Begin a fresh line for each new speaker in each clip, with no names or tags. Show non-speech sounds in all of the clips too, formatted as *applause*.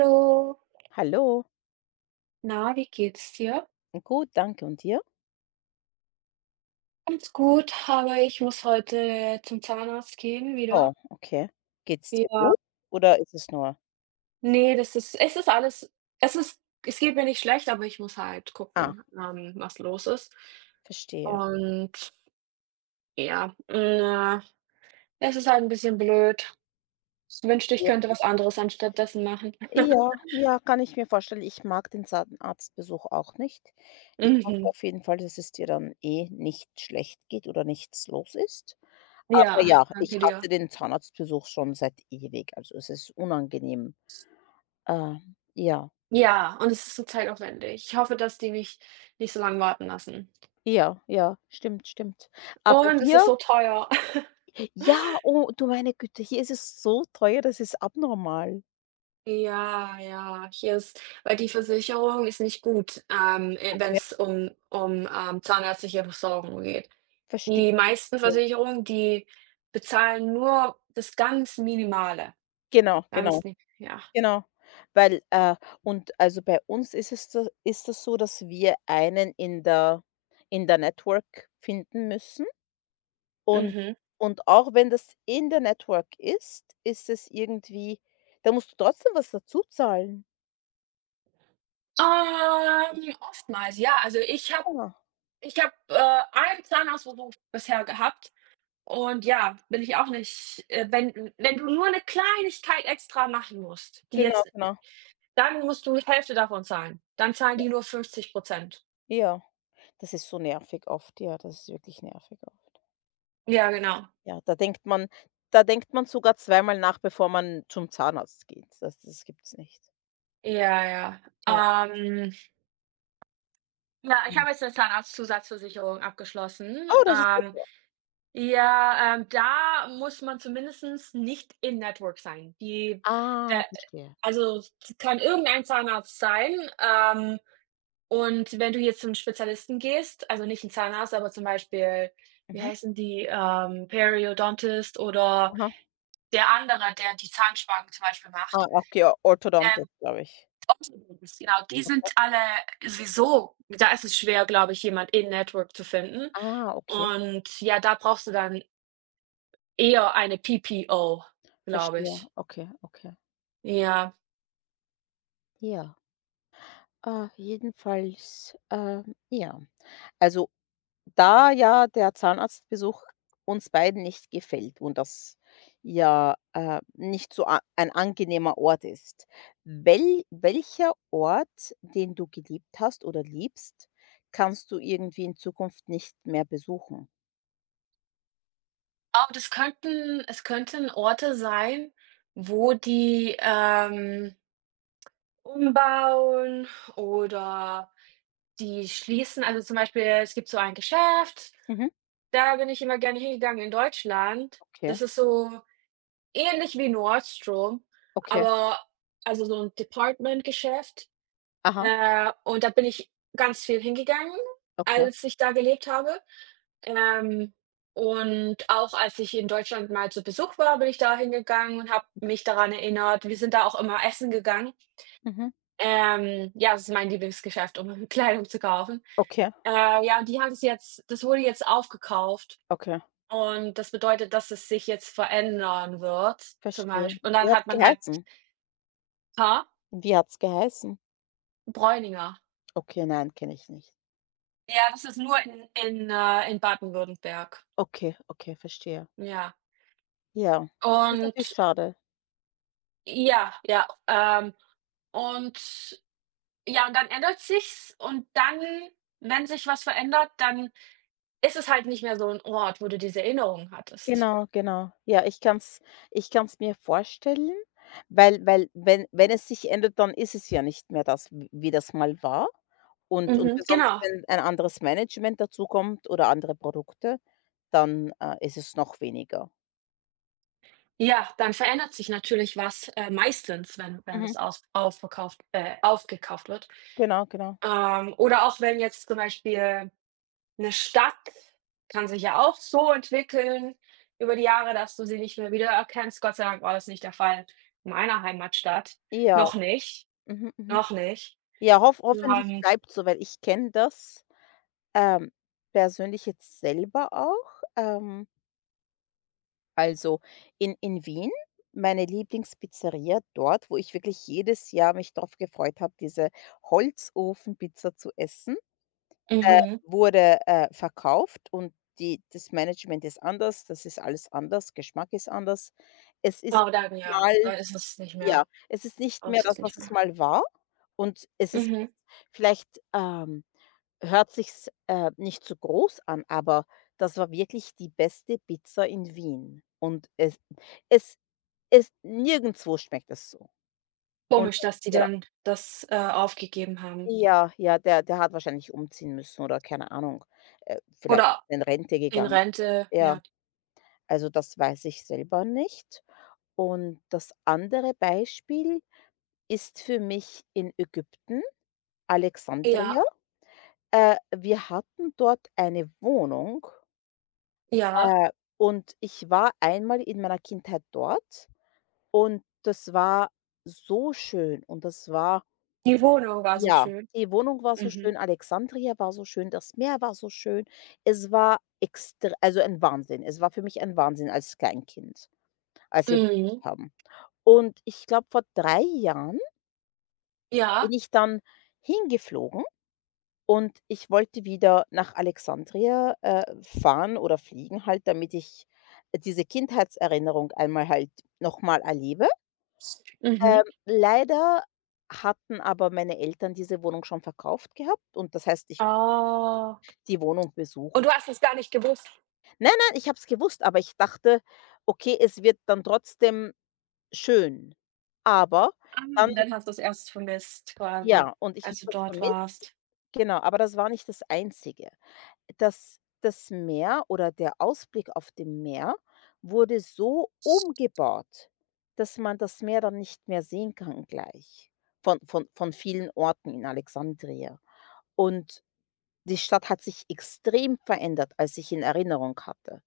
Hallo,
Hallo,
na, wie geht's dir?
gut, danke. Und dir?
Ganz gut, aber ich muss heute zum Zahnarzt gehen wieder.
Oh, okay. Geht's dir
Ja,
gut oder ist es nur
nee, das ist es ist alles es ist es geht mir nicht schlecht, aber ich muss halt
ah,
gucken, was los ist.
verstehe.
Und ja, na, es ist halt ein bisschen blöd. Ich wünschte, ich
Ja.
könnte was anderes anstatt dessen machen. *laughs*
Ja, ja, kann ich mir vorstellen. Ich mag den Zahnarztbesuch auch nicht. Ich hoffe
Mhm.
auf jeden Fall, dass es dir dann eh nicht schlecht geht oder nichts los ist. Aber
Ja,
ja, ich
danke dir.
hasse den Zahnarztbesuch schon seit ewig. Also es ist unangenehm. Ja,
Ja, und es ist so zeitaufwendig. Ich hoffe, dass die mich nicht so lange warten lassen.
ja, ja, stimmt, stimmt. Aber
Und es
hier,
ist so teuer. *laughs*
ja, oh, du meine Güte, hier ist es so teuer, das ist abnormal.
Ja, ja, hier ist, weil die Versicherung ist nicht gut,
Okay,
wenn's um zahnärztliche Versorgung geht.
verstehe.
Die meisten Versicherungen, die bezahlen nur das ganz Minimale,
Genau, genau,
ganz ni ja,
genau. Weil, und also bei uns ist es da ist das so, dass wir einen in der Network finden müssen und
mhm.
auch wenn das in der Network ist, ist es irgendwie da musst du trotzdem was dazuzahlen.
Oftmals, ja. Also,
Genau,
ich habe, einen Zahnarztbesuch bisher gehabt und ja, bin ich auch nicht wenn du nur eine Kleinigkeit extra machen musst, die
genau,
jetzt.
genau.
Dann musst du die Hälfte davon zahlen. Dann zahlen die nur 50%.
Ja, das ist so nervig oft. Ja, das ist wirklich nervig oft.
Ja, genau.
Ja, da denkt man sogar zweimal nach, bevor man zum Zahnarzt geht. Das gibt's nicht.
Ja, ja.
Ja.
Ja, ich habe jetzt 'ne Zahnarztzusatzversicherung abgeschlossen.
Oh, das ist super.
Ja, da muss man zumindestens nicht in Network sein. Die
Ah,
der
verstehe.
also, es kann irgendein Zahnarzt sein, und wenn du jetzt zum Spezialisten gehst, also nicht 'n Zahnarzt, aber zum Beispiel, wie
Mhm.
heißen die, Periodontist oder
Aha.
der andere, der die Zahnspangen zum Beispiel
Ah,
macht.
okay, Orthodontist,
Ähm,
glaube ich.
genau, die
Okay.
sind alle sowieso, da ist es schwer, glaube ich, jemand in Network zu finden.
Ah, okay,
Und ja, da brauchst du dann eher eine PPO, glaube
verstehe.
ich.
Okay, okay.
Ja.
Ja, ah, jedenfalls, ja. Also, da ja der Zahnarztbesuch uns beiden nicht gefällt und das ja, nicht so a ein angenehmer Ort ist, welcher Ort, den du geliebt hast oder liebst, kannst du irgendwie in Zukunft nicht mehr besuchen?
Aber das könnten Orte sein, wo die, umbauen oder die schließen. Also, zum Beispiel, es gibt so ein Geschäft,
Mhm.
da bin ich immer gerne hingegangen in Deutschland.
Okay.
Das ist so ähnlich wie Nordstrom,
Okay.
aber also so 'n Departmentgeschäft,
Aha,
und da bin ich ganz viel hingegangen,
okay,
als ich da gelebt habe. Ähm, und auch als ich in Deutschland mal zu Besuch war, bin ich da hingegangen und habe
okay.
mich daran erinnert. Wir sind da auch immer essen gegangen.
Mhm.
Ja, das ist mein Lieblingsgeschäft, um *laughs* Kleidung zu kaufen.
Okay,
Ja, die haben es jetzt das wurde jetzt aufgekauft
okay,
und das bedeutet, dass es sich jetzt verändern wird, zum
verstehe.
Beisp und
Wie
dann
hat's
hat man halt.
geheißen?
Ha?
Wie hat's geheißen?
Bräuninger.
Okay, nein, kenne ich nicht.
Ja, das ist nur in Baden-Württemberg.
Okay, okay, verstehe.
Ja.
Ja, das ist natürlich
Und
schade.
ja, ja, ähm, und ja, und dann ändert sich's und dann, wenn sich was verändert, dann ist es halt nicht mehr so 'n Ort, wo du diese Erinnerung hattest.
Genau, genau. Ja, ich kann's mir vorstellen, weil wenn es sich ändert, dann ist es ja nicht mehr das, w wie das mal war. Und
Mhm.
besonders,
Genau.
wenn ein anderes Management dazukommt oder andere Produkte, dann, ist es noch weniger.
Ja, dann verändert sich natürlich was, meistens, wenn wenn das
Mhm.
aus aufverkauft aufgekauft wird.
Genau, genau.
Oder auch wenn jetzt zum Beispiel eine Stadt kann sich ja auch so entwickeln über die Jahre, dass du sie nicht mehr wiedererkennst. Gott sei Dank war das nicht der Fall in meiner Heimatstadt.
Ja.
Noch nicht,
Mhm, mhm.
noch nicht.
Ja, hoffentlich
Ähm,
bleibt so, weil ich kenne das, ähm, persönlich jetzt selber auch. Also, in Wien, meine Lieblingspizzeria dort, wo ich wirklich jedes Jahr mich drauf gefreut habe, diese Holzofenpizza zu essen,
mhm,
wurde, verkauft und die das Management ist anders, das ist alles anders, Geschmack ist anders. Es ist
aber dann ja,
mal
dann ist es nicht
ja,
mehr,
es ist nicht
lohnt
mehr
sich
das, was
nicht
es
mehr.
mal war und es ist
Mhm.
vielleicht, hört sich's, nicht so groß an, aber das war wirklich die beste Pizza in Wien und es es nirgendwo schmeckt es so und
Komisch, dass die
ja,
dann das, aufgegeben haben.
ja, ja, der hat wahrscheinlich umziehen müssen oder keine Ahnung, vielleicht
Oder
in Rente
in
gegangen.
Rente,
Ja,
ja.
also das weiß ich selber nicht und das andere Beispiel ist für mich in Ägypten,
Ja,
Alexandria. Wir hatten dort eine Wohnung,
ja,
äh, und ich war einmal in meiner Kindheit dort und das war so schön und das war
die Wohnung war so
ja,
schön.
die Wohnung war so
Mhm,
schön, Alexandria war so schön, das Meer war so schön. Es war extr also ein Wahnsinn. Es war für mich ein Wahnsinn als Kleinkind, als wir besucht
mhm,
haben. Und ich glaube, vor 3 Jahren bin
ja,
ich dann hingeflogen und ich wollte wieder nach Alexandria, fahren oder fliegen halt, damit ich diese Kindheitserinnerung einmal halt nochmal erlebe.
mhm.
Ähm, leider hatten aber meine Eltern diese Wohnung schon verkauft gehabt und das heißt, ich
Oh,
die Wohnung besucht.
und du hast es gar nicht gewusst?
Nein, nein, ich habe es gewusst, aber ich dachte: „Okay, es wird dann trotzdem schön.“ Aber
Ah,
dann
und dann hast du es erst vermisst quasi,
ja, und ich habe
als du
das
dort
vermisst.
warst.
Genau, aber das war nicht das Einzige. Das Meer oder der Ausblick auf dem Meer wurde so umgebaut, dass man das Meer dann nicht mehr sehen kann gleich von vielen Orten in Alexandria. Und die Stadt hat sich extrem verändert, als ich in Erinnerung hatte.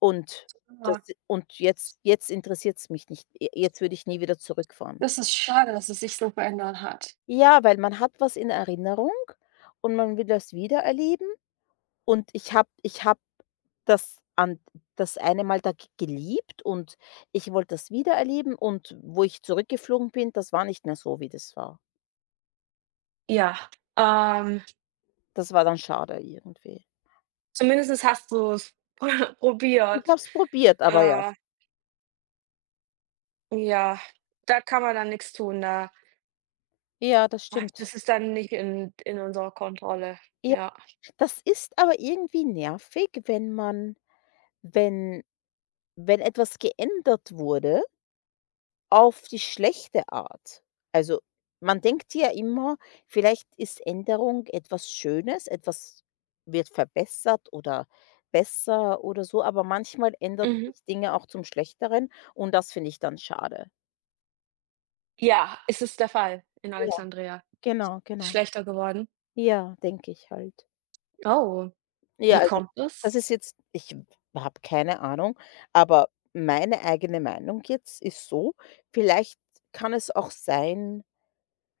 Und das
Ja,
und jetzt interessiert es mich nicht. Jetzt würde ich nie wieder zurückfahren.
das ist schade, dass es sich so verändert hat.
Ja, weil man hat was in Erinnerung und man will das wiedererleben und ich hab das an das eine Mal da g geliebt und ich wollte das wiedererleben und wo ich zurückgeflogen bin, das war nicht mehr so, wie das war.
Ja, ähm,
Das war dann schade irgendwie.
zumindest hast du es *laughs*
Ich
probiert.
habe es probiert, aber ja.
Äh, ja, da kann man dann nichts tun, da
Ja, das
ah,
stimmt.
das ist dann nicht in unserer Kontrolle.
Ja,
Ja.
das ist aber irgendwie nervig, wenn man wenn wenn etwas geändert wurde auf die schlechte Art. Also, man denkt ja immer, vielleicht ist Änderung etwas Schönes, etwas wird verbessert oder besser oder so, aber manchmal ändert
Mhm.
sich Dinge auch zum Schlechteren und das finde ich dann schade.
Ja, es ist der Fall in
Ja,
Alexandria.
genau, genau.
Schlechter geworden.
Ja, denke ich halt.
Oh,
Ja,
wie
also,
kommt
das
es?
ist jetzt ich habe keine Ahnung, aber meine eigene Meinung jetzt ist so, vielleicht kann es auch sein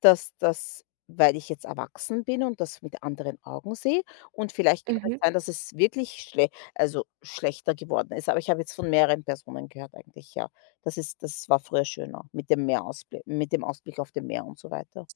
Dass das weil ich jetzt erwachsen bin und das mit anderen Augen sehe und vielleicht kann es
Mhm.
sein, dass es wirklich schle also, schlechter geworden ist, aber ich habe jetzt von mehreren Personen gehört eigentlich, ja. Das war früher schöner mit dem Meerausblick, mit dem Ausblick auf dem Meer und so weiter.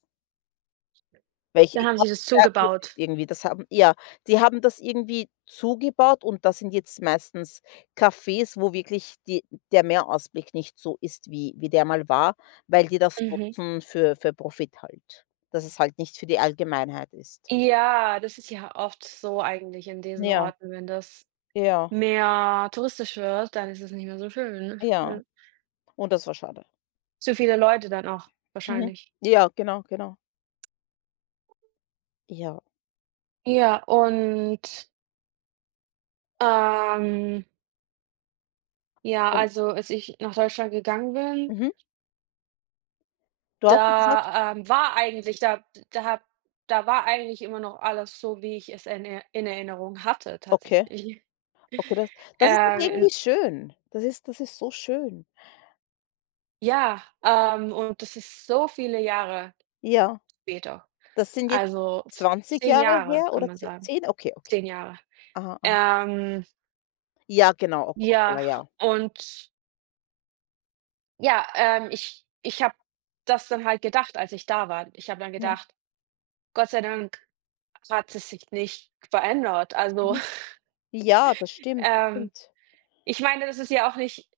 Welche
Dann
ich
haben sie
habe mich
das
da erkundigt
zugebaut.
irgendwie. Die haben das irgendwie zugebaut und das sind jetzt meistens Cafés, wo wirklich die der Mehrausblick nicht so ist, wie der mal war, weil die das
Mhm.
nutzen für Profit halt. Dass es halt nicht für die Allgemeinheit ist.
Ja, das ist ja oft so eigentlich in diesen
Ja,
Orten, wenn das
ja,
mehr touristisch wird, dann ist es nicht mehr so schön,
ja.
ne?
Und das war schade.
Zu viele Leute dann auch
Mhm.
wahrscheinlich.
Ja, genau, genau. Ja.
Ja, und, ähm, ja,
Und
also als ich nach Deutschland gegangen bin,
mhm, du hast mir gesagt?
da, war eigentlich da da hab da war eigentlich immer noch alles so, wie ich es in Er in Erinnerung hatte
Okay.
tatsächlich. *laughs*
Okay, das ist aber
Äh,
irgendwie schön. Das ist so schön.
ja, und das ist so viele Jahre
Ja.
später.
Das sind jetzt
Also,
20
zehn
Jahre
Jahre,
her
kann
oder
man
ze
sagen.
10? Okay, okay.
zehn Jahre.
Aha, aha.
Ähm,
Ja, genau, Op Opera,
ja,
ja.
und ja, ich habe das dann halt gedacht, als ich da war. Ich habe dann
Mhm,
gedacht: „Gott sei Dank hat es sich nicht verändert.“ Also,
mhm.
*laughs*
Ja, das stimmt, das
ähm,
stimmt.
ich meine, das ist ja auch nicht,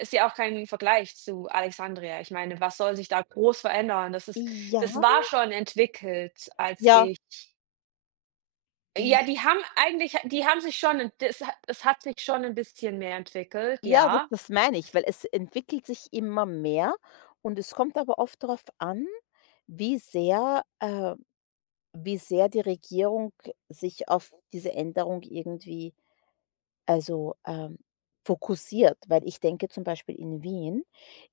ist ja auch kein Vergleich zu Alexandria. Ich meine, was soll sich da groß verändern? Das ist es
Ja,
war schon entwickelt, als
ja,
ich.
i
Ja, die haben sich schon 'n, das ha es hat sich schon 'n bisschen mehr entwickelt,
ja,
ja.
das meine ich, weil es entwickelt sich immer mehr und es kommt aber oft darauf an, wie sehr äh, wie sehr die Regierung sich auf diese Änderung irgendwie also, fokussiert, weil ich denke zum Beispiel in Wien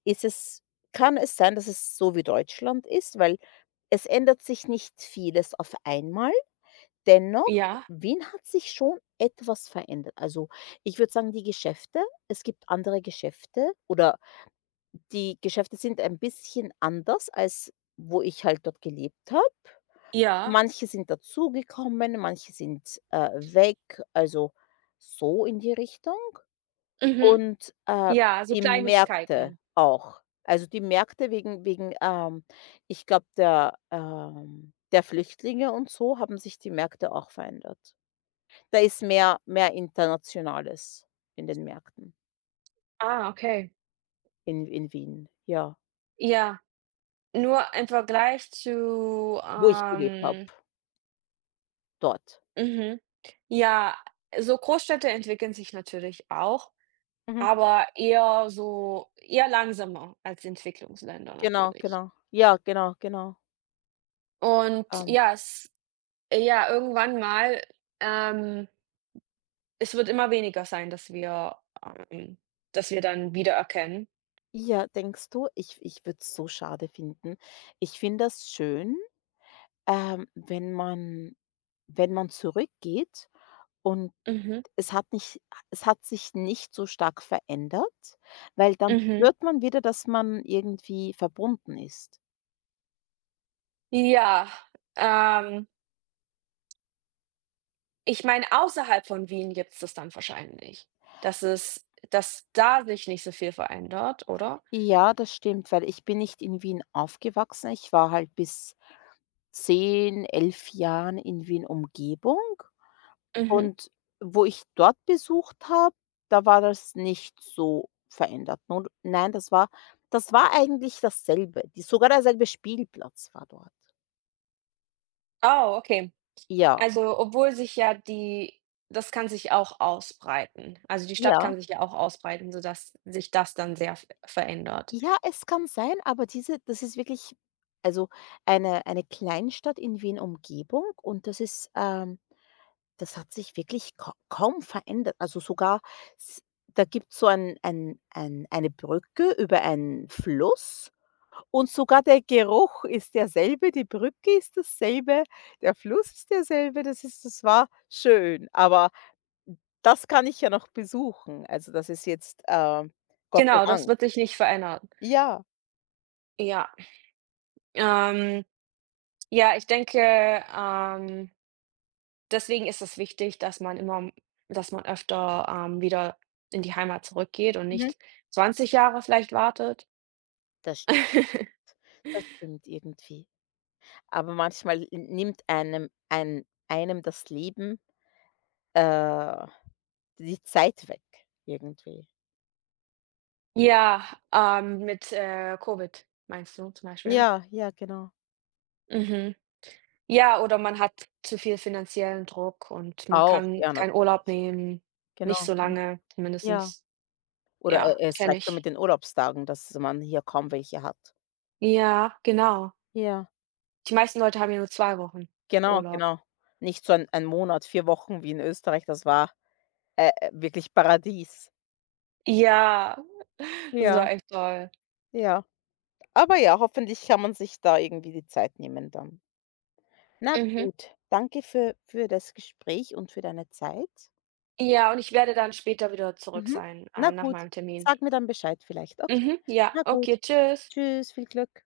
ist es kann es sein, dass es so wie Deutschland ist, weil es ändert sich nicht vieles auf einmal. Dennoch,
Ja,
Wien hat sich schon etwas verändert. Also, ich würde sagen, die Geschäfte es gibt andere Geschäfte oder die Geschäfte sind ein bisschen anders, als wo ich halt dort gelebt habe.
ja,
Manche sind dazugekommen, manche sind, weg, also so in die Richtung.
mhm,
Und,
ja, so
die Märkte
Kleinigkeiten.
auch. Also, die Märkte wegen, ich glaube, der Flüchtlinge und so haben sich die Märkte auch verändert. Da ist mehr Internationales in den Märkten
Ah, okay.
in Wien, ja,
Ja, nur im Vergleich zu,
wo ich gelebt habe, dort.
mhm, ja, so Großstädte entwickeln sich natürlich auch,
Mhm.
aber eher so eher langsamer als Entwicklungsländer
Genau,
natürlich.
genau. Ja, genau, genau.
Und
Ähm,
ja, es ja, irgendwann mal, ähm, es wird immer weniger sein, ähm, dass wir dann wiedererkennen.
ja, denkst du? Ich würde es so schade finden. Ich finde das schön, ähm, wenn man wenn man zurückgeht und
Mhm,
es hat nicht es hat sich nicht so stark verändert, weil dann
mhm.
spürt man wieder, dass man irgendwie verbunden ist.
Ja, ähm, ich meine, außerhalb von Wien gibt's das dann wahrscheinlich. Dass es, dass da sich nicht so viel verändert, oder?
Ja, das stimmt, weil ich bin nicht in Wien aufgewachsen. Ich war halt bis 10, 11 Jahren in Wien Umgebung
Mhm.
und wo ich dort besucht habe, da war das nicht so verändert. Nun nein, das war eigentlich dasselbe. Die sogar derselbe Spielplatz war dort.
Oh, okay.
Ja,
Also, obwohl sich ja die das kann sich auch ausbreiten. Also, die Stadt
ja.
kann sich ja auch ausbreiten, sodass sich das dann sehr v verändert.
Ja, es kann sein, aber diese das ist wirklich also eine Kleinstadt in Wien Umgebung und das ist, das hat sich wirklich ka kaum verändert. Also sogar s da gibt's so ein eine Brücke über einen Fluss und sogar der Geruch ist derselbe, die Brücke ist dasselbe, der Fluss ist derselbe. Das war schön, aber das kann ich ja noch besuchen. Also das ist jetzt, Gott sei
Genau, das
Dank.
wird sich nicht verändern.
Ja,
Ja, ähm, ja, ich denke, ähm, deswegen ist es wichtig, dass man öfter, wieder in die Heimat zurückgeht und
mhm.
nicht 20 Jahre vielleicht wartet.
das Das stimmt irgendwie. Aber manchmal n nimmt einem einem das Leben, äh, die Zeit weg irgendwie.
Ja, mit, Covid meinst du zum Beispiel?
Ja, ja, genau.
Mhm. Ja, oder man hat zu viel finanziellen Druck und man
Auch,
kann
ja,
keinen
natürlich.
Urlaub nehmen, nicht
Genau,
so
genau.
lange
Ja.
zumindestens.
Oder e
Ja,
es
kenne
reicht schon mit
ich.
den Urlaubstagen, dass man hier kaum welche hat.
Ja, genau.
Ja,
Die meisten Leute haben ja nur 2 Wochen
genau,
Urlaub.
genau. Nicht so ein Monat, 4 Wochen wie in Österreich, das war, wirklich Paradies.
Ja, *laughs* das
Ja,
war echt toll.
ja. Aber ja, hoffentlich kann man sich da irgendwie die Zeit nehmen dann. Na
Mhm.
gut, danke für das Gespräch und für deine Zeit.
Ja, und ich werde dann später wieder zurück
Mhm.
sein,
Na
nach
gut,
meinem Termin.
sag mir dann Bescheid vielleicht. Okay.
Mhm, ja,
Na
okay,
gut.
tschüss.
Tschüss, viel Glück.